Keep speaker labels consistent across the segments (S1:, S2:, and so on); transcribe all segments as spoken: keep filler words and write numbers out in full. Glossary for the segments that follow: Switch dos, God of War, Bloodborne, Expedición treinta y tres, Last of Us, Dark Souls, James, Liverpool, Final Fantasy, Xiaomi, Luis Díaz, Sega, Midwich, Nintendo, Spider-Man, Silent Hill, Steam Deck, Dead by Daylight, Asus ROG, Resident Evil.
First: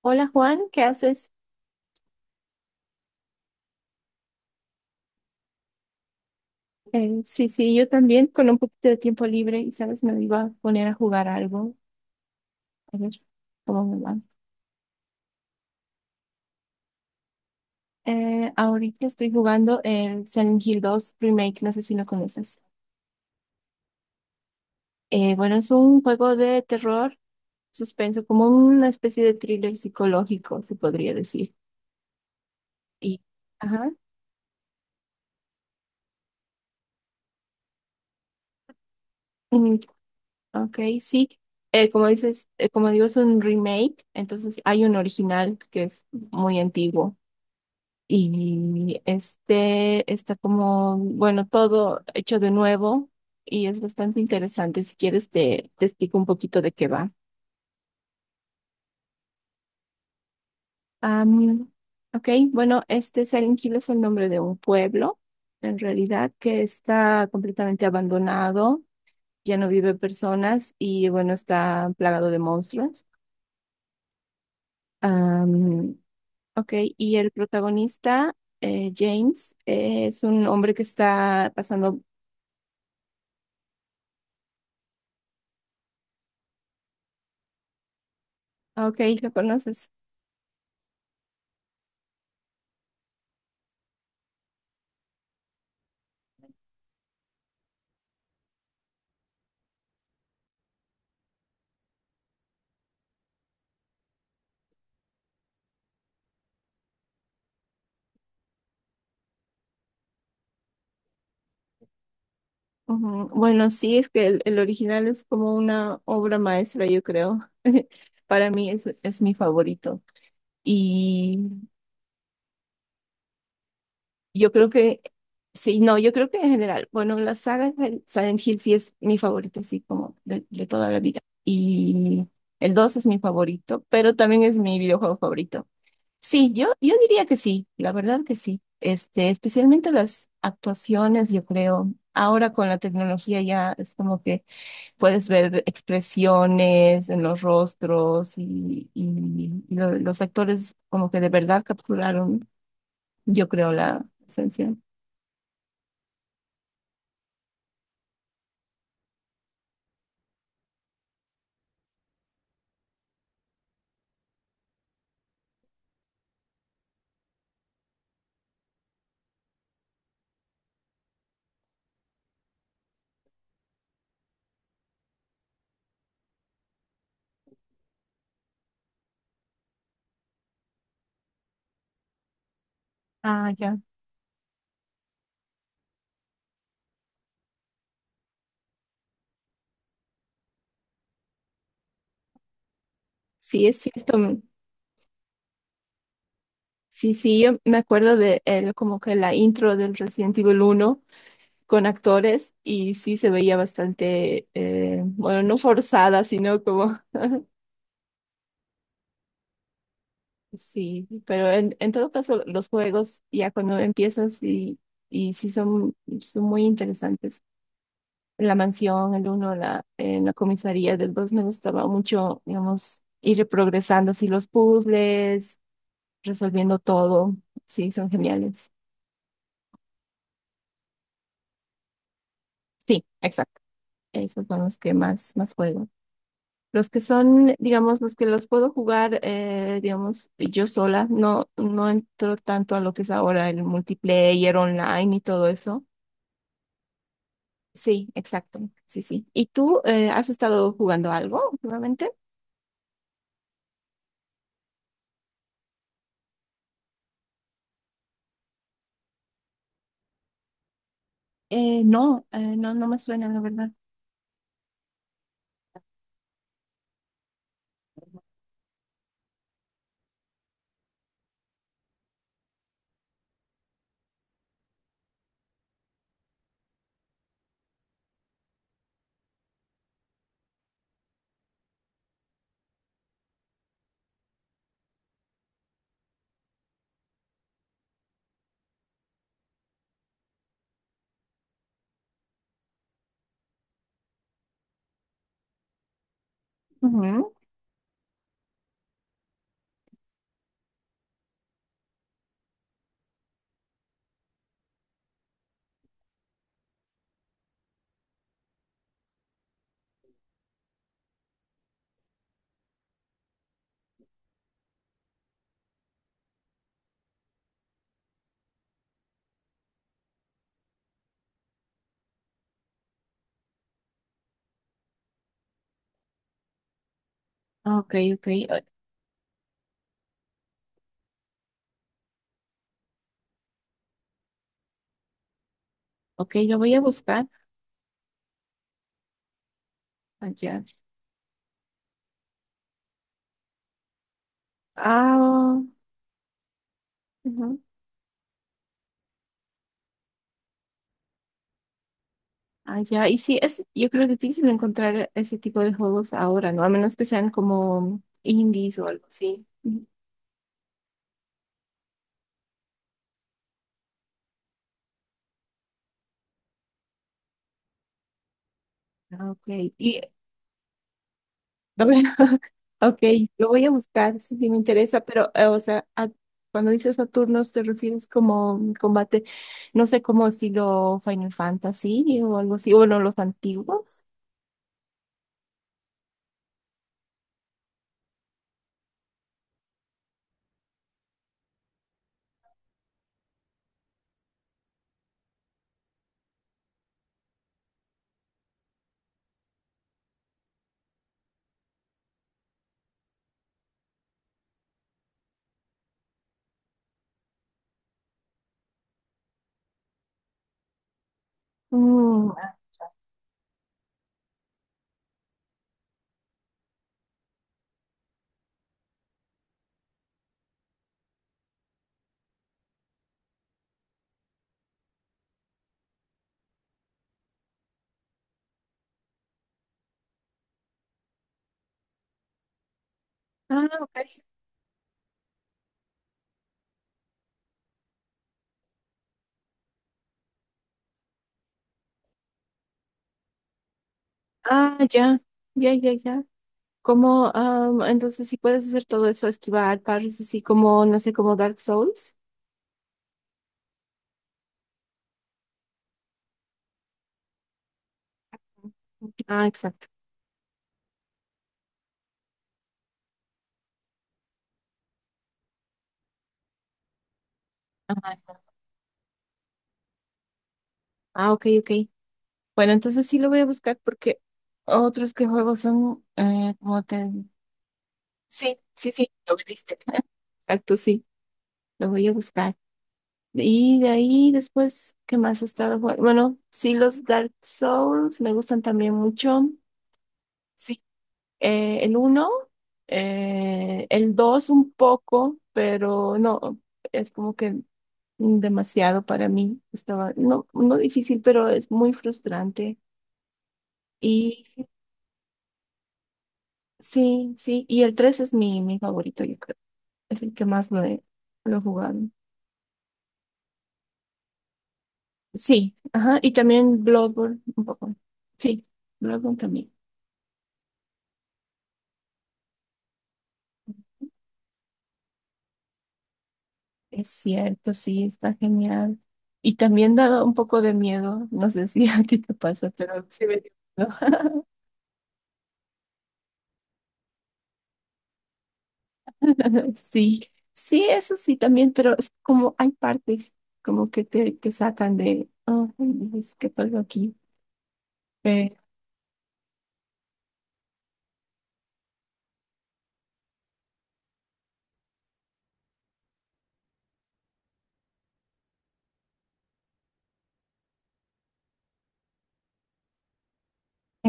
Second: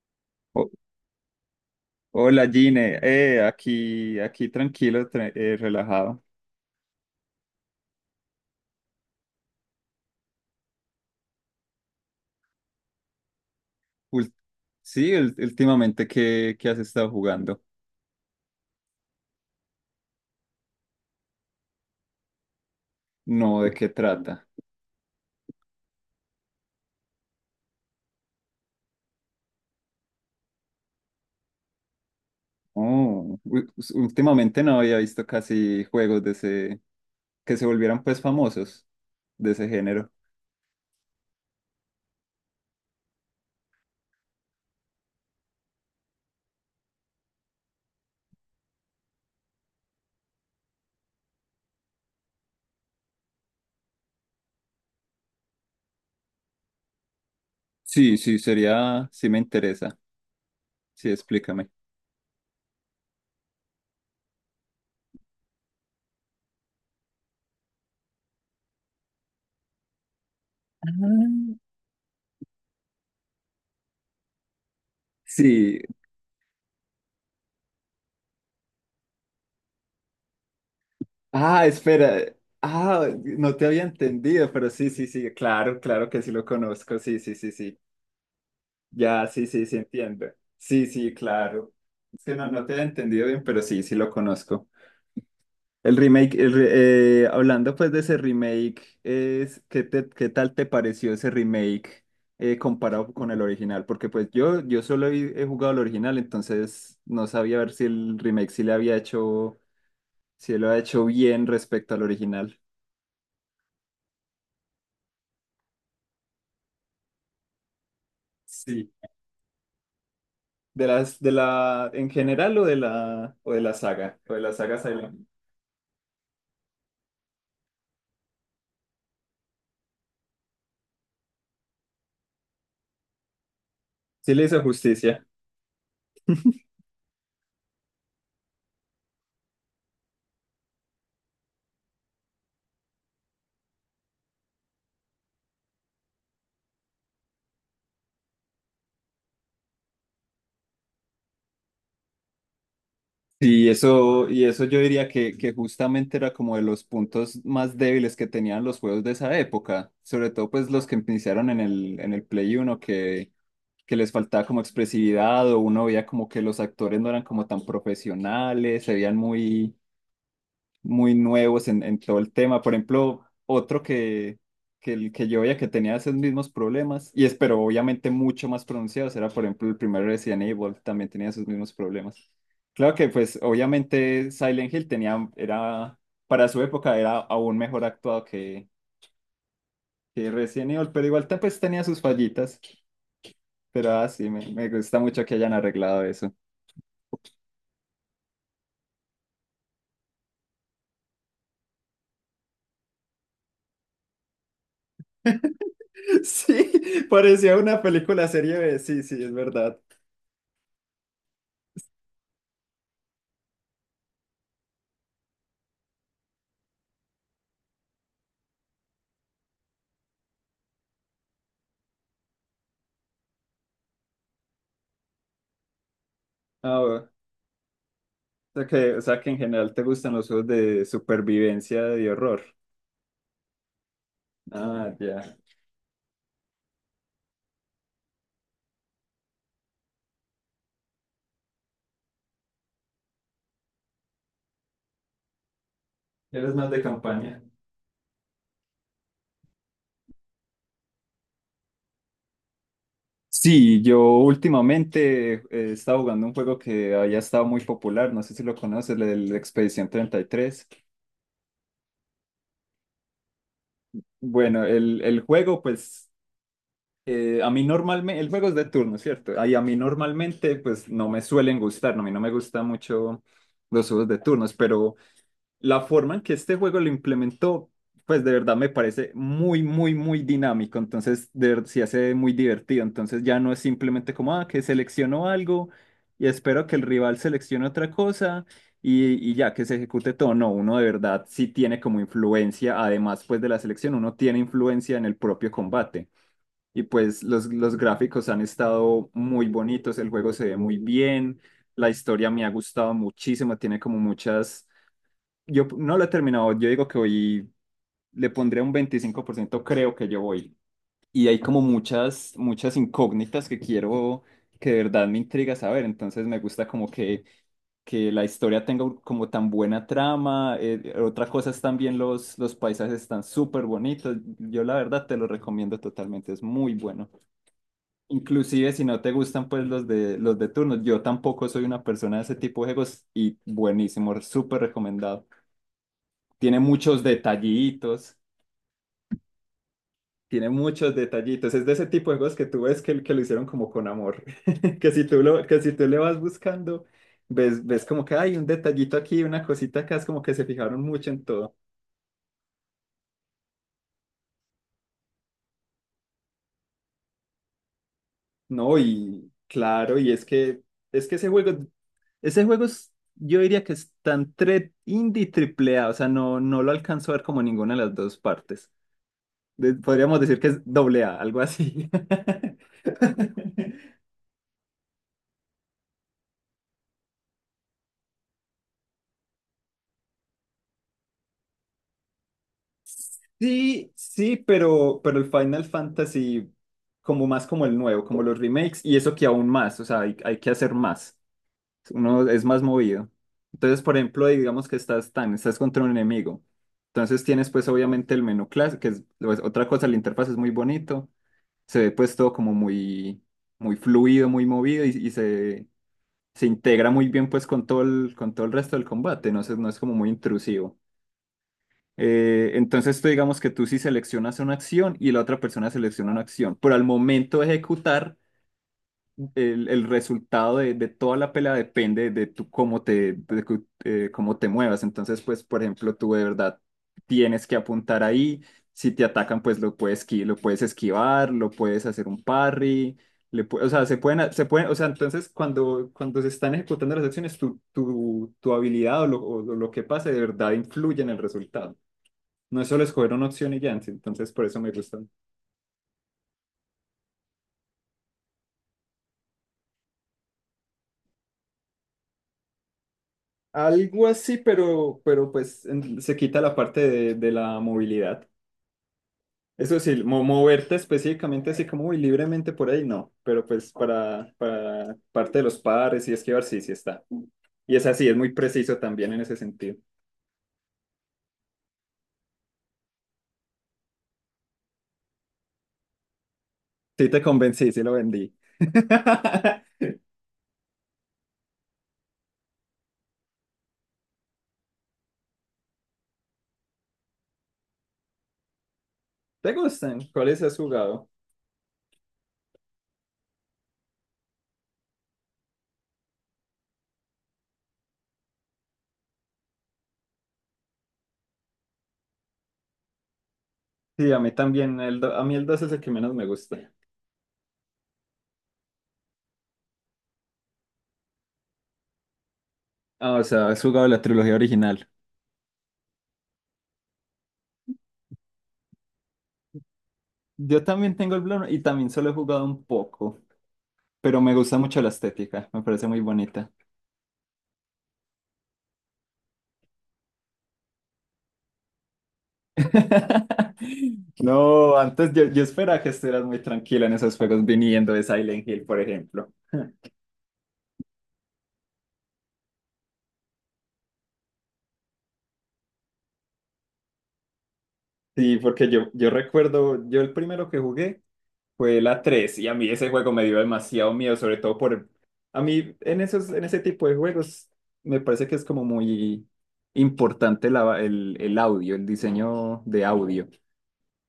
S1: Hola Juan,
S2: Ho-
S1: ¿qué haces?
S2: Hola Gine, eh, aquí, aquí tranquilo, tra- eh, relajado.
S1: Eh, sí, sí, yo también con un poquito de tiempo libre y sabes, me iba a poner a jugar algo. A ver cómo me va.
S2: Ul- sí, ul- últimamente, ¿qué, qué has estado jugando?
S1: Eh, ahorita estoy jugando el Silent Hill dos Remake, no sé si lo conoces.
S2: No, ¿de qué trata?
S1: Eh, bueno, es un juego de terror, suspenso, como una especie de thriller psicológico, se podría decir. Y,
S2: Oh, u-
S1: ajá,
S2: us- últimamente no había visto casi juegos de ese, que se volvieran pues famosos de ese
S1: mm,
S2: género.
S1: ok, sí. Eh, como dices, eh, como digo, es un remake, entonces hay un original que es muy antiguo. Y este está como, bueno, todo hecho de nuevo y es bastante interesante. Si quieres, te, te explico un poquito de qué va.
S2: Sí, sí, sería, sí me interesa. Sí,
S1: Am,
S2: explícame.
S1: ok, bueno, este Silent Hill es el nombre de un pueblo, en realidad, que está completamente abandonado, ya no vive personas
S2: Ah.
S1: y bueno, está plagado de monstruos.
S2: Sí.
S1: Am, ok, y el protagonista, eh, James, eh, es un hombre que está
S2: Ah,
S1: pasando...
S2: espera. Ah, no te había entendido, pero sí, sí, sí, claro, claro que sí lo conozco. Sí, sí, sí, sí.
S1: Ah, ok,
S2: Ya,
S1: lo
S2: sí, sí, sí,
S1: conoces.
S2: entiendo. Sí, sí, claro. Es que no, no te he entendido bien, pero sí, sí lo conozco. El remake, el re- eh, hablando pues de ese remake, es, ¿qué te- qué tal te pareció ese remake eh, comparado con el original? Porque pues yo, yo solo he, he jugado el original, entonces no sabía ver si el remake sí le había hecho, si lo ha hecho bien respecto al original.
S1: Ujú. Bueno, sí, es que el, el original es como una obra maestra, yo creo. Para mí es,
S2: Sí.
S1: es mi favorito.
S2: De las, de
S1: Y
S2: la, En general o de la, o de la saga, o de
S1: yo
S2: la
S1: creo
S2: saga
S1: que,
S2: Silent Hill.
S1: sí, no, yo creo que en general, bueno, la saga de Silent Hill sí es mi favorita, sí como de, de toda la vida. Y el dos es mi favorito, pero
S2: Sí
S1: también
S2: le
S1: es
S2: hizo
S1: mi videojuego
S2: justicia.
S1: favorito. Sí, yo, yo diría que sí, la verdad que sí. Este, especialmente las actuaciones, yo creo. Ahora con la tecnología ya es como que puedes ver expresiones en los rostros y, y- y lo- los actores como que de verdad capturaron, yo
S2: Y
S1: creo, la
S2: eso, y eso
S1: esencia.
S2: yo diría que, que justamente era como de los puntos más débiles que tenían los juegos de esa época, sobre todo pues los que iniciaron en el, en el Play uno, que, que les faltaba como expresividad, o uno veía como que los actores no eran como tan profesionales, se veían muy, muy nuevos en, en todo el tema. Por ejemplo, otro que, que, el que yo veía que tenía esos mismos problemas, y es, pero obviamente mucho más pronunciados, era por ejemplo el primer Resident Evil, también tenía esos mismos problemas. Claro que pues
S1: Ah, ya.
S2: obviamente Silent Hill tenía, era, para su época era aún mejor actuado que, que Resident Evil, pero igual te- pues tenía sus fallitas.
S1: Sí, es
S2: Pero
S1: cierto.
S2: así,
S1: me-
S2: me, me gusta mucho que hayan arreglado eso.
S1: Sí, sí, yo me acuerdo de el- como que la intro del Resident Evil uno con actores y sí se veía bastante, eh, bueno, no forzada, sino como...
S2: Sí, parecía una película serie B, sí, sí, es verdad.
S1: Sí, pero en, en, todo caso los juegos ya cuando empiezas y, y sí son, son, muy interesantes. En la mansión, el uno en la, en la comisaría del dos me gustaba mucho, digamos, ir progresando así los puzzles, resolviendo
S2: Ah, bueno.
S1: todo. Sí, son
S2: sea
S1: geniales.
S2: que, o sea que, en general te gustan los juegos de supervivencia y horror.
S1: Sí, exacto. Esos son los que
S2: Ah,
S1: más,
S2: ya.
S1: más juego. Los que son, digamos, los que los puedo jugar, eh, digamos, yo sola, no, no entro tanto a lo que es ahora el multiplayer online y todo eso.
S2: Eres más de campaña.
S1: Sí, exacto. Sí, sí. ¿Y tú, eh, has estado jugando algo últimamente?
S2: Sí, yo últimamente eh, he estado jugando un juego que había estado muy popular, no sé si lo conoces, el, el Expedición treinta y tres.
S1: Eh, no, eh, no, no me suena, la verdad.
S2: Bueno, el, el juego, pues, eh, a mí normalmente, el juego es de turno, ¿cierto? Ahí a mí normalmente, pues, no me suelen gustar, no, a mí no me gustan mucho los juegos de turnos, pero la forma en que este juego lo implementó, pues de verdad me parece muy, muy, muy dinámico. Entonces, de verdad, sí hace muy divertido. Entonces ya no es simplemente como, ah, que selecciono algo y espero que el rival seleccione otra cosa y, y ya que se ejecute todo. No, uno de verdad sí tiene como influencia, además pues de la selección, uno tiene influencia en el propio combate. Y pues
S1: Ujú.
S2: los, los gráficos han estado muy bonitos, el juego se ve muy bien, la historia me ha gustado muchísimo, tiene como muchas, yo no lo he terminado, yo digo que hoy le pondré un veinticinco por ciento creo que yo voy. Y hay como muchas, muchas incógnitas que quiero, que de verdad me intriga saber, entonces me gusta como que, que la historia tenga un- como tan buena trama. Eh, otra cosa es también los, los paisajes están súper bonitos, yo la verdad te lo recomiendo totalmente, es muy bueno.
S1: Ah, ok, ok, o-
S2: Inclusive si no te gustan pues los de, los de turnos, yo tampoco soy una persona de ese tipo de juegos, y buenísimo, súper recomendado,
S1: ok, lo
S2: tiene
S1: voy a
S2: muchos
S1: buscar
S2: detallitos, tiene
S1: allá.
S2: muchos detallitos. Es de ese tipo de juegos que tú ves que, que lo hicieron como con amor. Que si tú lo, que
S1: Ah,
S2: si tú le vas buscando,
S1: ujú,
S2: ves, ves como que hay un detallito aquí, una cosita acá, es como que se fijaron mucho en todo.
S1: allá. Y sí, es, yo creo que es difícil encontrar ese tipo de juegos ahora, ¿no? A menos que sean como indies
S2: No,
S1: o algo
S2: y
S1: así. Ujú.
S2: claro, y es que es que ese juego, ese juego es- yo diría que es tan tre- indie triple A, o sea, no, no lo alcanzo a ver como ninguna de las dos partes.
S1: Ah, ok,
S2: De-
S1: y
S2: podríamos decir que es doble A, algo
S1: no,
S2: así.
S1: bueno, ok, lo voy a buscar si sí me interesa, pero, eh, o sea, a- cuando dices Saturnos, ¿te refieres como un combate, no sé, como estilo Final Fantasy o algo así? O bueno, los
S2: Sí,
S1: antiguos.
S2: sí, pero, pero el Final Fantasy como más como el nuevo, como los remakes, y eso que aún más, o sea, hay, hay que hacer más, uno es más movido. Entonces, por ejemplo, digamos que estás tan, estás contra un enemigo, entonces tienes pues obviamente el menú clásico, que es pues, otra cosa, la interfaz es muy bonito, se ve pues todo como muy, muy fluido, muy movido y, y se, se integra muy bien pues con todo el, con todo el resto del combate, no es, no es como muy intrusivo.
S1: Mm,
S2: Eh, entonces tú digamos que tú sí seleccionas una acción y la otra persona selecciona una acción, pero al momento de ejecutar, el, el resultado de, de toda la pelea depende de tú cómo te, de cu- eh, cómo te muevas. Entonces, pues, por ejemplo, tú de verdad tienes que apuntar ahí. Si te atacan, pues lo puedes, esqui- lo puedes esquivar, lo puedes hacer un parry. Le pu-
S1: ah,
S2: o sea, se pueden,
S1: ok.
S2: a- se pueden, o sea, entonces cuando, cuando se están ejecutando las acciones, tu, tu, tu habilidad o lo, o lo que pase de verdad influye en el resultado. No es solo escoger una opción y ya, entonces por eso me
S1: Ah,
S2: gusta.
S1: ya, ya, ya, ya. Como, am, entonces si puedes hacer todo eso, esquivar, pares así como, no sé, como Dark Souls.
S2: Algo así, pero, pero pues en- se quita la parte de, de la movilidad.
S1: Ah,
S2: Eso
S1: exacto.
S2: sí, mo- moverte específicamente así como muy libremente por ahí, no, pero pues para, para parte de los pares y esquivar, sí, sí está. Y es así, es muy
S1: Ajá.
S2: preciso también en ese sentido.
S1: Ah, ok, ok. Bueno, entonces sí lo voy a buscar porque otros que juego son, eh, como te...
S2: Sí te convencí, sí lo vendí.
S1: Sí, sí, sí, lo viste. Exacto, sí, lo voy a buscar. Y de ahí después, ¿qué más he estado jugando? Bueno, sí, los Dark Souls me gustan también mucho.
S2: ¿Te gustan? ¿Cuáles has
S1: Sí.
S2: jugado?
S1: Eh, el uno, el dos un poco, pero no, es como que demasiado para mí. Estaba, no, no difícil, pero es muy frustrante.
S2: Sí, a mí
S1: Y
S2: también, el do- a mí el dos es el que menos me gusta.
S1: sí, sí, y el tres es mi, mi favorito, yo creo. Es el que más lo he, lo he jugado.
S2: Ah, o sea, has jugado la trilogía original.
S1: Sí, ajá, y también Bloodborne un poco. Sí, Bloodborne también.
S2: Yo también tengo el Bloodborne y también solo he jugado un poco, pero me gusta mucho la estética, me parece muy bonita.
S1: Es cierto, sí, está genial. Y también da un poco de miedo, no sé si a ti te pasa, pero sí me dio miedo.
S2: No, antes yo, yo esperaba que estuvieras muy tranquila en esos juegos viniendo de Silent Hill, por ejemplo.
S1: Sí, sí, eso sí también, pero es como hay partes como que te, te sacan de, oh, dices, ¿qué pasó aquí?
S2: Sí,
S1: Eh,
S2: porque yo, yo recuerdo, yo el primero que jugué fue la tres y a mí ese juego me dio demasiado miedo, sobre todo por... A mí en esos, en ese tipo de juegos me parece que es como muy importante la- el, el audio, el diseño de audio.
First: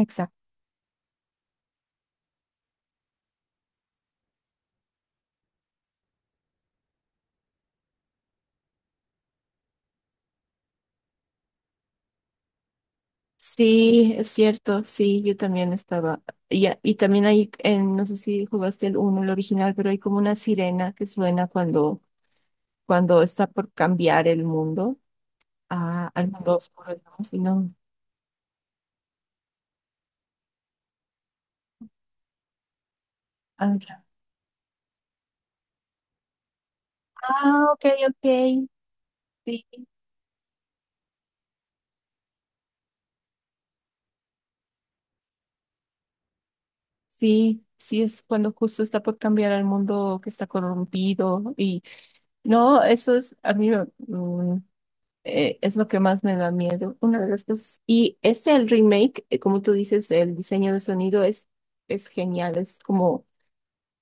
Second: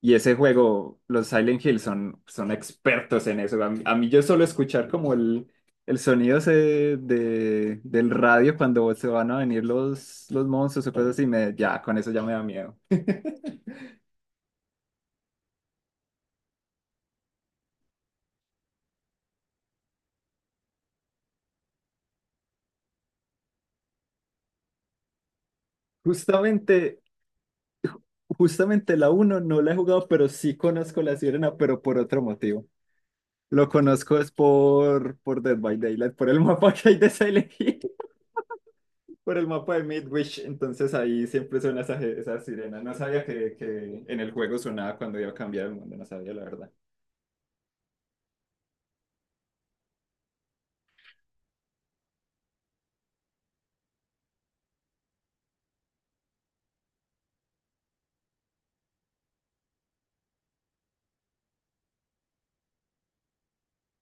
S2: Y ese juego, los Silent Hill son, son expertos en eso. A mí, a mí yo solo escuchar como el, el sonido ese de, del radio cuando se van a venir los, los monstruos o cosas así, me, ya, con eso ya me da miedo.
S1: Sí, es cierto, sí, yo también estaba, y, a- y también hay, en, no sé si jugaste el uno, el original, pero hay como una sirena que suena cuando, cuando está por cambiar el mundo a, al mundo oscuro,
S2: Justamente,
S1: ¿no? Si no,
S2: justamente la uno no la he jugado, pero sí conozco la sirena, pero por otro motivo. Lo
S1: ah, ya.
S2: conozco es por, por Dead by Daylight, por el mapa que hay de Silent
S1: Ah,
S2: Hill.
S1: ok, ok.
S2: Por el
S1: Sí,
S2: mapa de Midwich, entonces ahí siempre suena esa, esa sirena. No sabía que, que en el juego sonaba cuando iba a cambiar el mundo, no sabía la verdad.
S1: sí, sí, es cuando justo está por cambiar al mundo que está corrompido y no, eso es, a mí me- mm, eh, es lo que más me da miedo, una de las cosas. Y este, el remake, eh, como tú dices, el diseño de sonido es, es genial, es como,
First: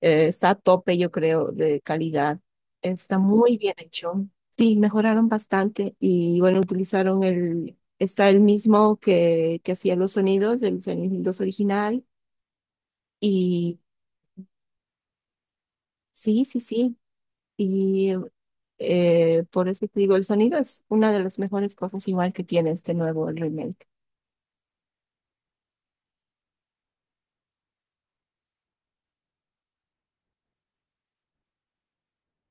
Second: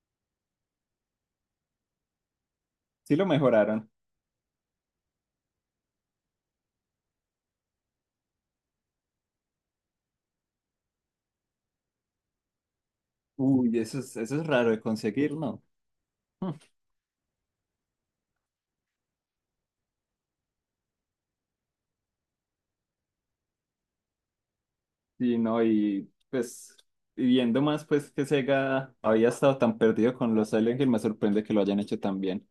S1: eh, está a tope, yo creo, de calidad.
S2: Sí
S1: Está
S2: lo
S1: muy bien
S2: mejoraron.
S1: hecho. Sí, mejoraron bastante y bueno, utilizaron el, está el mismo que, que hacía los sonidos, el sonidos original. Y
S2: Uy, eso es, eso es raro de conseguir, ¿no?
S1: sí,
S2: Hmm.
S1: sí, sí. Y Eh, por eso te digo, el sonido es una de las mejores cosas igual que tiene este nuevo remake.
S2: Sí, no, y pues y viendo más pues que Sega había estado tan perdido con los Silent Hill, me sorprende que lo hayan hecho tan bien.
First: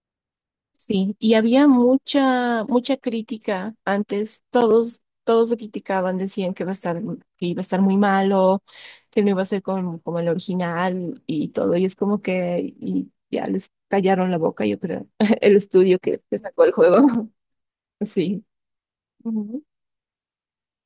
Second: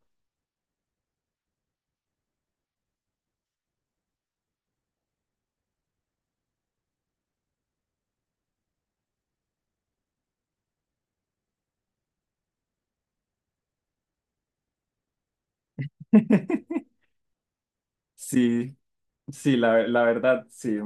S1: Sí, y había mucha, mucha crítica antes. Todos, todos lo criticaban, decían que iba a estar, que iba a estar muy malo, que no iba a ser como, como el original y todo. Y es como que y ya les callaron la boca, yo creo, el estudio que, que sacó el juego. Sí.
S2: Sí, sí,
S1: Ujú.
S2: la, la verdad, sí,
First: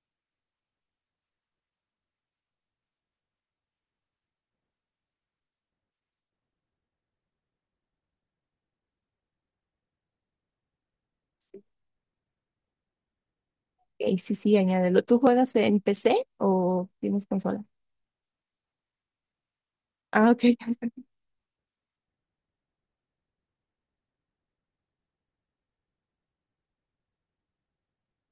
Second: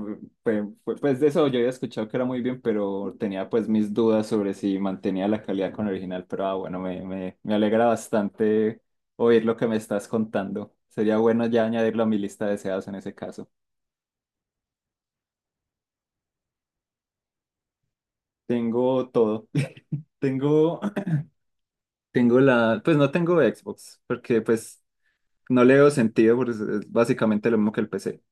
S2: pues fue- pues de eso yo había escuchado que era muy bien, pero tenía pues mis dudas sobre si mantenía la calidad con el original, pero ah, bueno, me, me, me alegra bastante oír lo que me estás contando. Sería bueno ya añadirlo a mi lista de deseados en ese caso.
S1: Y sí, sí, añádelo. ¿Tú juegas en P C o tienes consola?
S2: Tengo todo.
S1: Ah, ok, ya
S2: Tengo,
S1: está,
S2: tengo la, pues no tengo Xbox, porque pues no le veo sentido, porque es es básicamente lo mismo que el P C.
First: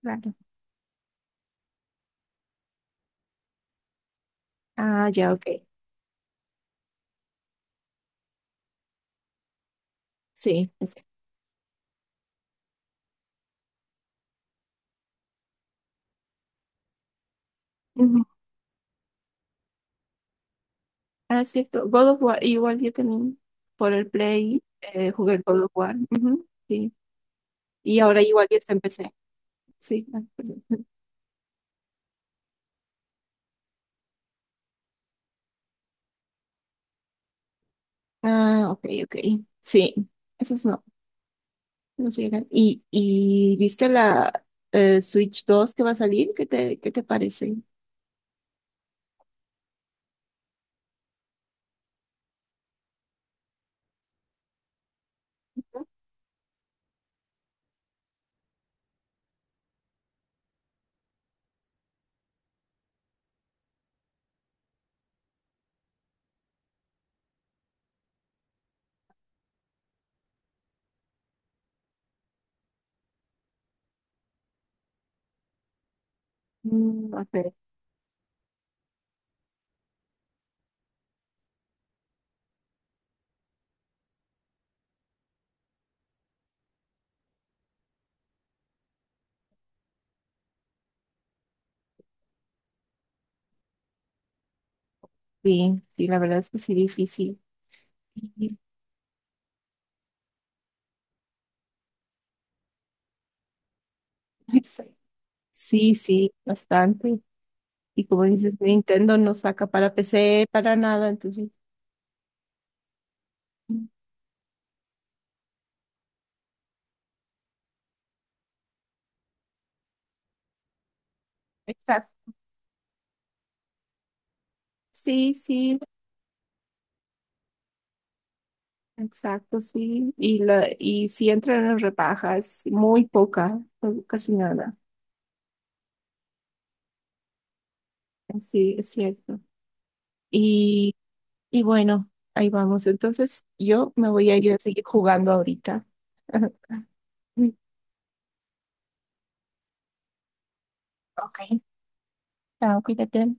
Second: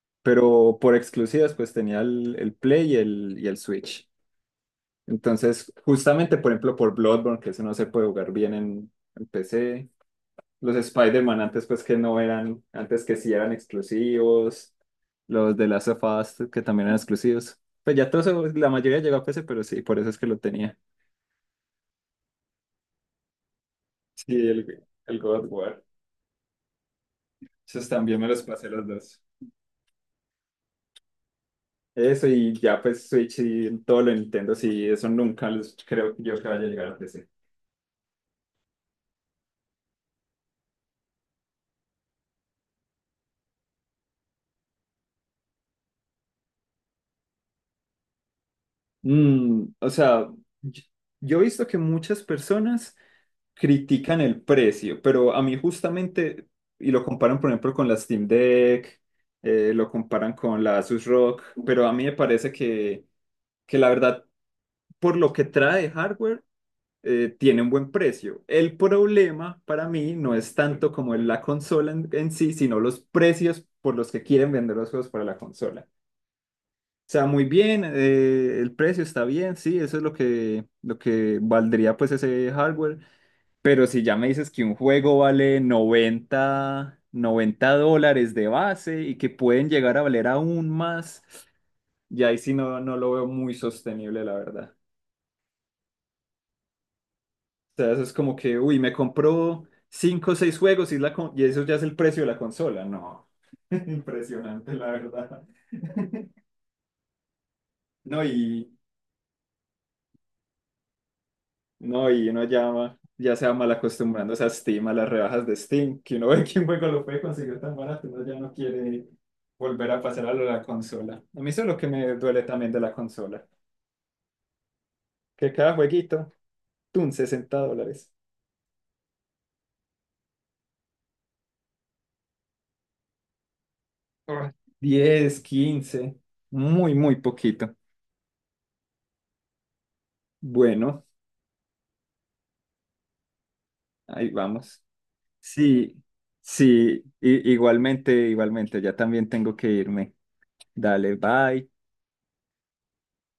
S1: claro.
S2: Pero por exclusivas, pues tenía el, el Play y el, y el Switch.
S1: Ah, ya, ok.
S2: Entonces, justamente, por ejemplo, por Bloodborne, que eso no se puede jugar bien en, en P C.
S1: Sí.
S2: Los
S1: es-
S2: Spider-Man antes, pues que no eran, antes que sí eran exclusivos. Los de Last of Us, que también eran exclusivos. Pues ya todo
S1: Ujú.
S2: eso, la mayoría llegó a P C, pero sí, por eso es que lo tenía.
S1: Ah, es cierto. God of War, igual yo también por el
S2: Sí,
S1: Play
S2: el,
S1: eh,
S2: el God
S1: jugué
S2: of
S1: God of
S2: War.
S1: War. Ujú, sí.
S2: Esos
S1: Y
S2: también
S1: ahora
S2: me los
S1: igual yo
S2: pasé
S1: está en
S2: los
S1: P C.
S2: dos.
S1: Sí. Ah, perdón.
S2: Eso y ya pues Switch y todo lo de Nintendo, sí, eso nunca los- creo yo que vaya a llegar a P C.
S1: Ah, ok, ok. Sí. Esos no, no llegan. ¿Y, y viste la eh, Switch dos que va a salir? ¿Qué te, qué te parece?
S2: Mm, o sea, yo yo he visto que muchas personas critican el precio, pero a mí justamente, y lo comparan por ejemplo con la Steam Deck, eh, lo comparan con la Asus R O G, pero a mí me parece que, que la verdad, por lo que trae hardware, eh, tiene un buen precio. El problema para mí no es tanto como la consola en, en sí, sino los precios por los que quieren vender los juegos para la consola.
S1: Mm,
S2: O sea, muy
S1: ok.
S2: bien, eh, el precio está bien, sí, eso es lo que, lo que valdría pues ese hardware, pero si ya me dices que un juego vale noventa noventa dólares de base y que pueden llegar a valer aún más, ya ahí sí no, no lo veo muy sostenible, la verdad.
S1: Sí, sí, la verdad es que sí, difícil.
S2: O sea, eso es como
S1: Y-
S2: que, uy, me compró cinco o seis juegos y, es la con- y eso ya es el precio de la consola. No. Impresionante, la verdad.
S1: Sí, sí, bastante. Y
S2: No,
S1: como dices,
S2: y,
S1: Nintendo no saca para P C, para nada, entonces.
S2: No, y uno llama, ya se va mal acostumbrándose a Steam, a las rebajas de Steam, que uno ve que un juego lo puede conseguir tan barato, uno ya no quiere volver a pasar a lo de la consola. A mí eso es lo que me
S1: Exacto.
S2: duele también de la consola,
S1: Sí,
S2: que cada
S1: sí,
S2: jueguito, tun, sesenta dólares.
S1: exacto, sí. Y, la, y si entran en rebajas, muy poca, o casi
S2: Ah.
S1: nada.
S2: diez, quince, muy, muy poquito.
S1: Sí, es cierto. Y,
S2: Bueno,
S1: y bueno, ahí vamos. Entonces, yo me voy
S2: ahí
S1: a ir a
S2: vamos.
S1: seguir jugando ahorita.
S2: Sí, sí, i- igualmente, igualmente, ya también tengo que irme. Dale,
S1: Ok,
S2: bye.
S1: chao, cuídate.